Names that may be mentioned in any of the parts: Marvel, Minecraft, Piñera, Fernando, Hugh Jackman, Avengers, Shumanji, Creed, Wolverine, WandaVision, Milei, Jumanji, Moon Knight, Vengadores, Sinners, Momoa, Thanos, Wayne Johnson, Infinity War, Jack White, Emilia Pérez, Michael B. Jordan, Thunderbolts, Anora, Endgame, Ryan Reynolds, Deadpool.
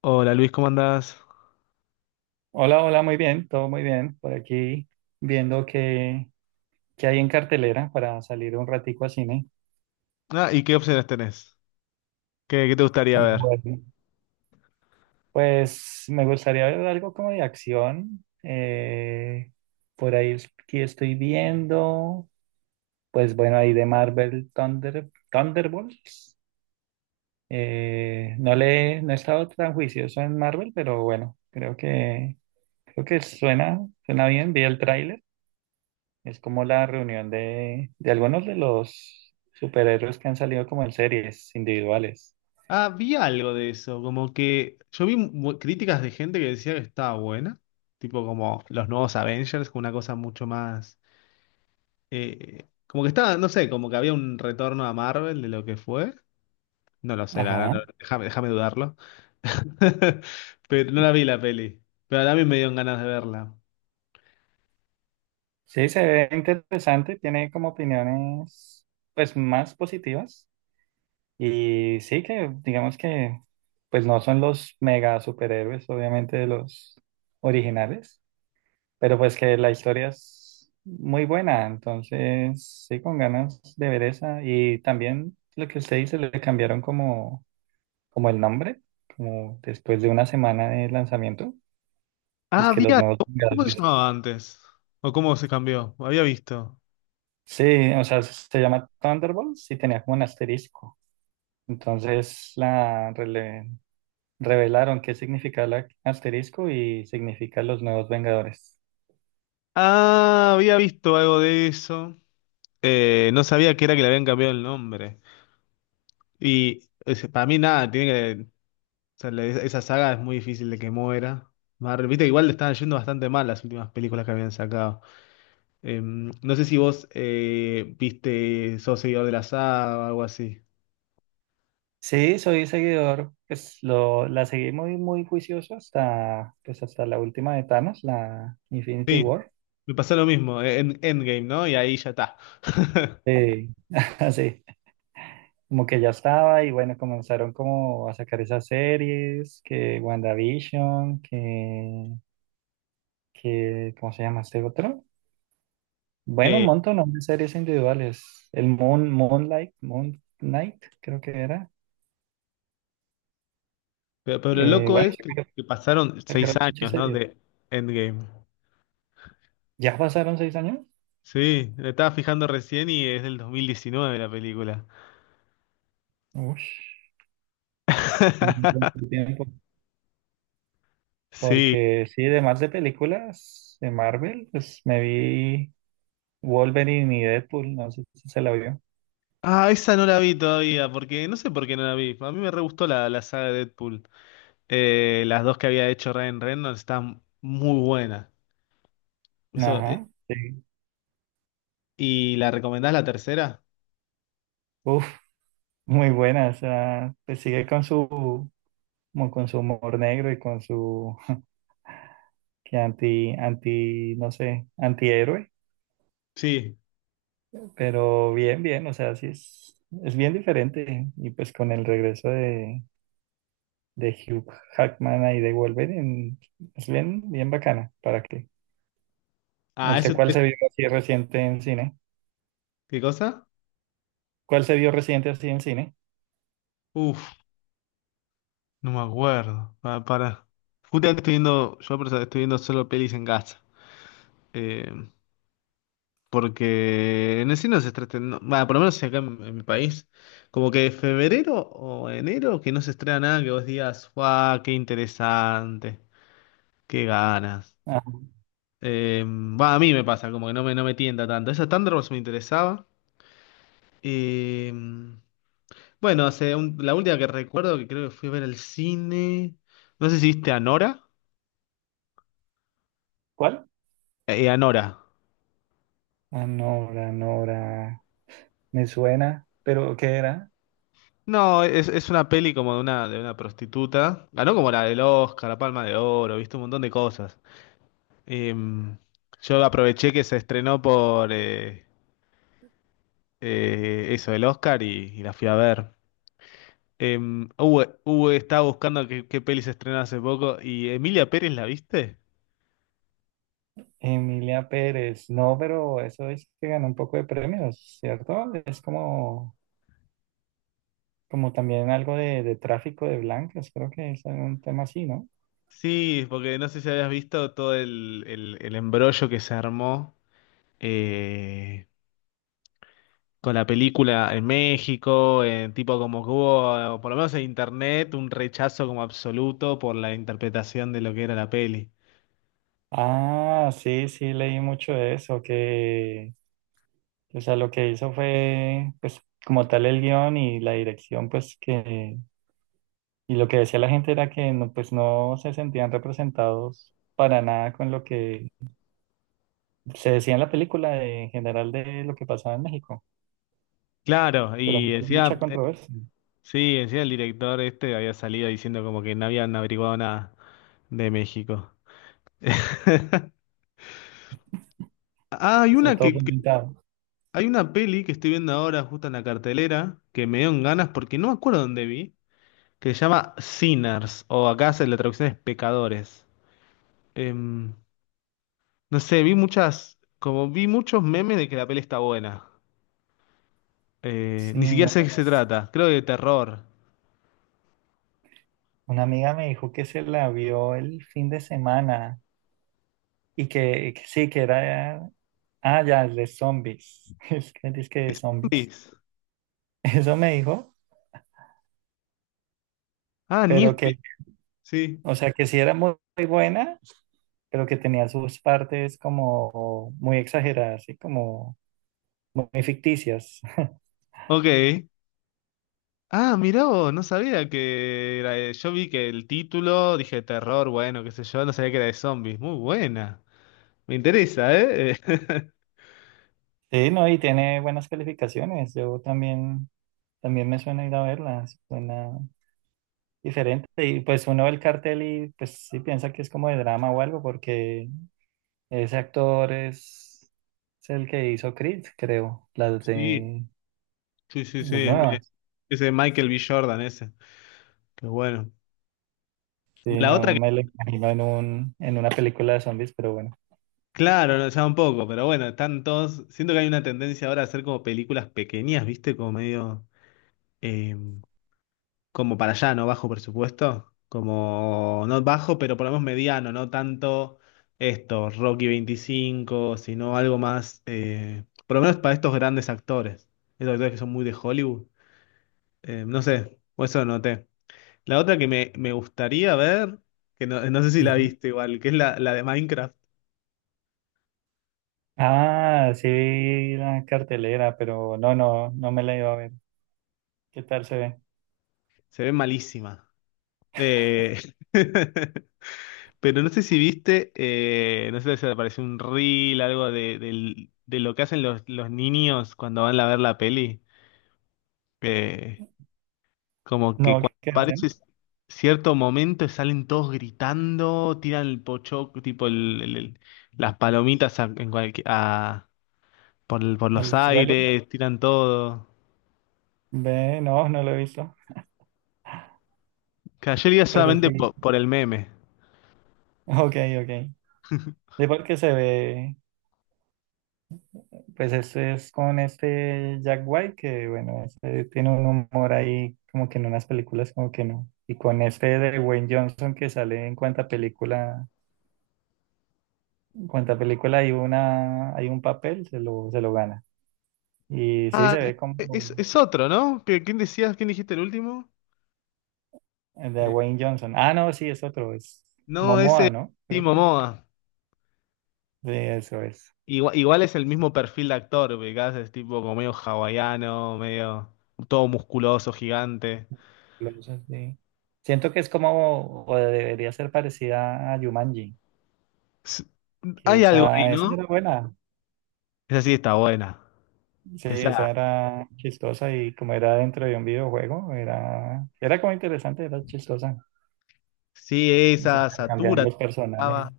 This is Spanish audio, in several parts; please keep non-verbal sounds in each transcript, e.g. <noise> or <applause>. Hola Luis, ¿cómo andás? Hola, hola, muy bien, todo muy bien. Por aquí viendo qué hay en cartelera para salir un ratico a cine. Ah, ¿y qué opciones tenés? ¿¿Qué te gustaría ver? Bueno, pues me gustaría ver algo como de acción. Por ahí aquí estoy viendo, pues bueno, ahí de Marvel Thunder, Thunderbolts. No he estado tan juicioso en Marvel, pero bueno, creo que suena bien. Vi el tráiler. Es como la reunión de algunos de los superhéroes que han salido como en series individuales. Ah, vi algo de eso, como que yo vi críticas de gente que decía que estaba buena, tipo como los nuevos Avengers, con una cosa mucho más, como que estaba, no sé, como que había un retorno a Marvel de lo que fue, no lo sé, la Ajá. verdad, déjame, déjame dudarlo. <laughs> Pero no la vi la peli, pero también me dieron ganas de verla. Sí, se ve interesante, tiene como opiniones pues más positivas y sí que digamos que pues no son los mega superhéroes obviamente de los originales, pero pues que la historia es muy buena, entonces sí con ganas de ver esa y también lo que usted dice le cambiaron como el nombre, como después de una semana de lanzamiento, es Ah, que los había. nuevos ¿Cómo se Vengadores. llamaba antes? ¿O cómo se cambió? Había visto. Sí, o sea, se llama Thunderbolts y tenía como un asterisco. Entonces revelaron qué significa el asterisco y significa los nuevos Vengadores. Ah, había visto algo de eso. No sabía que era que le habían cambiado el nombre. Y para mí nada, tiene que... O sea, esa saga es muy difícil de que muera. Marvel, viste que igual le estaban yendo bastante mal las últimas películas que habían sacado. No sé si vos viste, sos seguidor de la saga o algo así. Sí, soy seguidor, la seguí muy juicioso hasta, pues hasta la última de Thanos, la Infinity Sí, War. me pasó lo mismo, en Endgame, ¿no? Y ahí ya está. <laughs> Sí, <laughs> sí, como que ya estaba y bueno, comenzaron como a sacar esas series, que WandaVision, que ¿cómo se llama este otro? Bueno, un Eh, montón ¿no? de series individuales. El Moon Knight, creo que era. pero lo loco Bueno, es sí, que pasaron seis sacaron muchas años, ¿no? series. De Endgame. ¿Ya pasaron 6 años? Sí, me estaba fijando recién y es del 2019 la película. Ush, un buen <laughs> tiempo. Sí. Porque sí, de más de películas de Marvel, pues me vi Wolverine y Deadpool, no sé si se la vio. Ah, esa no la vi todavía, porque no sé por qué no la vi. A mí me re gustó la, la saga de Deadpool. Las dos que había hecho Ryan Reynolds están muy buenas. Eso, Ajá, sí. ¿y la recomendás la tercera? Uf. Muy buena, o sea, como con su humor negro y con su <laughs> no sé, antihéroe, Sí. pero bien, o sea, es bien diferente. Y pues con el regreso de Hugh Jackman ahí de Wolverine, es bien bacana. ¿Para qué? Ah, eso ¿Usted cuál se vio así reciente en cine? ¿Qué cosa? ¿Cuál se vio reciente así en cine? Uf, no me acuerdo. Para, para. Justamente estoy viendo, yo por eso estoy viendo solo pelis en casa. Eh, Porque en el cine no se estrena, bueno, por lo menos acá en mi país, como que febrero o enero que no se estrena nada que vos digas, ¡guau! ¡Qué interesante! ¡Qué ganas! Ah, Eh, Va, a mí me pasa, como que no me, no me tienta tanto. Esa Thunderbolts me interesaba. Eh, bueno, la última que recuerdo que creo que fui a ver al cine. No sé si viste Anora. ¿cuál? Anora. Anora, Nora, me suena, pero ¿qué era? No, es una peli como de una prostituta. Ganó como la del Oscar, la Palma de Oro, viste un montón de cosas. Em, yo aproveché que se estrenó por eso, el Oscar, y la fui a ver. Estaba buscando qué, qué peli se estrenó hace poco, y Emilia Pérez, ¿la viste? Emilia Pérez, no, pero eso es que ganó un poco de premios, ¿cierto? Es como, como también algo de tráfico de blancas, creo que es un tema así, ¿no? Sí, porque no sé si habías visto todo el embrollo que se armó eh, con la película en México, tipo como que hubo, por lo menos en internet, un rechazo como absoluto por la interpretación de lo que era la peli. Ah, sí, leí mucho de eso, que, o sea, lo que hizo fue, pues, como tal el guión y la dirección, y lo que decía la gente era que, no, pues, no se sentían representados para nada con lo que se decía en la película, de- en general, de lo que pasaba en México, Claro, pero y decía, mucha controversia. sí, encima el director este había salido diciendo como que no habían averiguado nada de México. <laughs> Ah, hay Está una todo que, complicado. hay una peli que estoy viendo ahora justo en la cartelera que me dieron ganas porque no me acuerdo dónde vi, que se llama Sinners o acá la traducción es pecadores. Em, no sé, vi muchas, como vi muchos memes de que la peli está buena. Sí, Ni siquiera me- sé de qué se trata, creo que de terror. una amiga me dijo que se la vio el fin de semana y que sí, que era... Ah, ya, el de zombies. <laughs> Es que dice que de Sí. zombies. <laughs> Eso me dijo, Ah, ni pero espe- sí. o sea, que sí era muy buena, pero que tenía sus partes como muy exageradas y como muy ficticias. <laughs> Ok. Ah, mirá vos, no sabía que era yo vi que el título, dije terror, bueno, qué sé yo, no sabía que era de zombies. Muy buena. Me interesa, ¿eh? <laughs> Sí, no, y tiene buenas calificaciones. También me suena ir a verla. Suena diferente. Y pues uno ve el cartel y pues sí piensa que es como de drama o algo, porque ese actor es, es el que hizo Creed, creo, Sí, sí, sí, sí. las Es nuevas. ese Michael B. Jordan, ese. Qué bueno. Sí, La no otra que, me lo imagino en en una película de zombies, pero bueno. claro, no, ya un poco, pero bueno, están todos. Siento que hay una tendencia ahora a hacer como películas pequeñas, ¿viste? Como medio. em, como para allá, ¿no? Bajo presupuesto, como no bajo, pero por lo menos mediano, no tanto esto, Rocky 25 sino algo más, por lo menos para estos grandes actores, esos actores que son muy de Hollywood. No sé, o eso noté. La otra que me gustaría ver, que no, no sé si la Ujú. viste igual, que es la, la de Minecraft, Ah, sí, vi la cartelera, no me la iba a ver. ¿Qué tal se ve? se ve malísima. Eh, <laughs> Pero no sé si viste, no sé si te apareció un reel, algo de, de lo que hacen los niños cuando van a ver la peli. Eh, Como que No, cuando ¿qué aparece hacen? cierto momento salen todos gritando, tiran el pocho tipo las palomitas a, por, por los ¿Al suelo? aires, tiran todo. Ve, no lo he visto, Que ayer iba pero solamente sí. Por el meme. Ok, ok. Sí, porque se ve. Pues este es con este Jack White, que bueno, este tiene un humor ahí como que en unas películas como que no. Y con este de Wayne Johnson que sale en cuanta película hay una, hay un papel, se lo gana. Y sí Ah, se ve como es otro, ¿no? ¿Quién decías? ¿Quién dijiste el último? el de Eh, Wayne Johnson. Ah, no, sí, es otro, es no, ese Momoa, es ¿no? Creo Timo que Moa. sí, eso es. Igual, igual es el mismo perfil de actor, ubicás, es tipo como medio hawaiano, medio todo musculoso, gigante. Los así. Siento que es como, o debería ser parecida a Jumanji, S- que hay algo ahí, esa ¿no? era buena. Esa sí está buena. Sí, esa Pesada. era chistosa y como era dentro de un videojuego, era como interesante, era chistosa. Sí, Y se esa, intercambiaban Satura. los Estaba. personajes.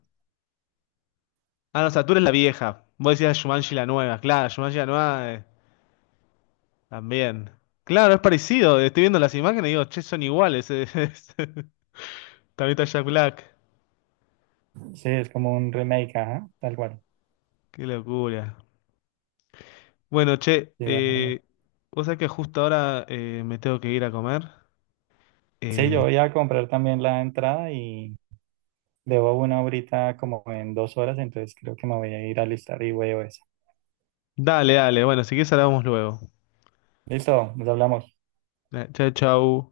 Ah, no, Satura es la vieja. Vos decías Shumanji la nueva. Claro, Shumanji la nueva también. Claro, es parecido. Estoy viendo las imágenes y digo, che, son iguales. <laughs> Es- También está Jack Black. Sí, es como un remake, ajá, tal cual. Qué locura. Bueno, che, Sí, vale. Vos sabés que justo ahora me tengo que ir a comer. Sí, yo Eh, voy a comprar también la entrada y debo una ahorita como en 2 horas, entonces creo que me voy a ir a listar y veo eso. dale, dale. Bueno, si quieres hablamos luego. Listo, nos hablamos. Chau, chau.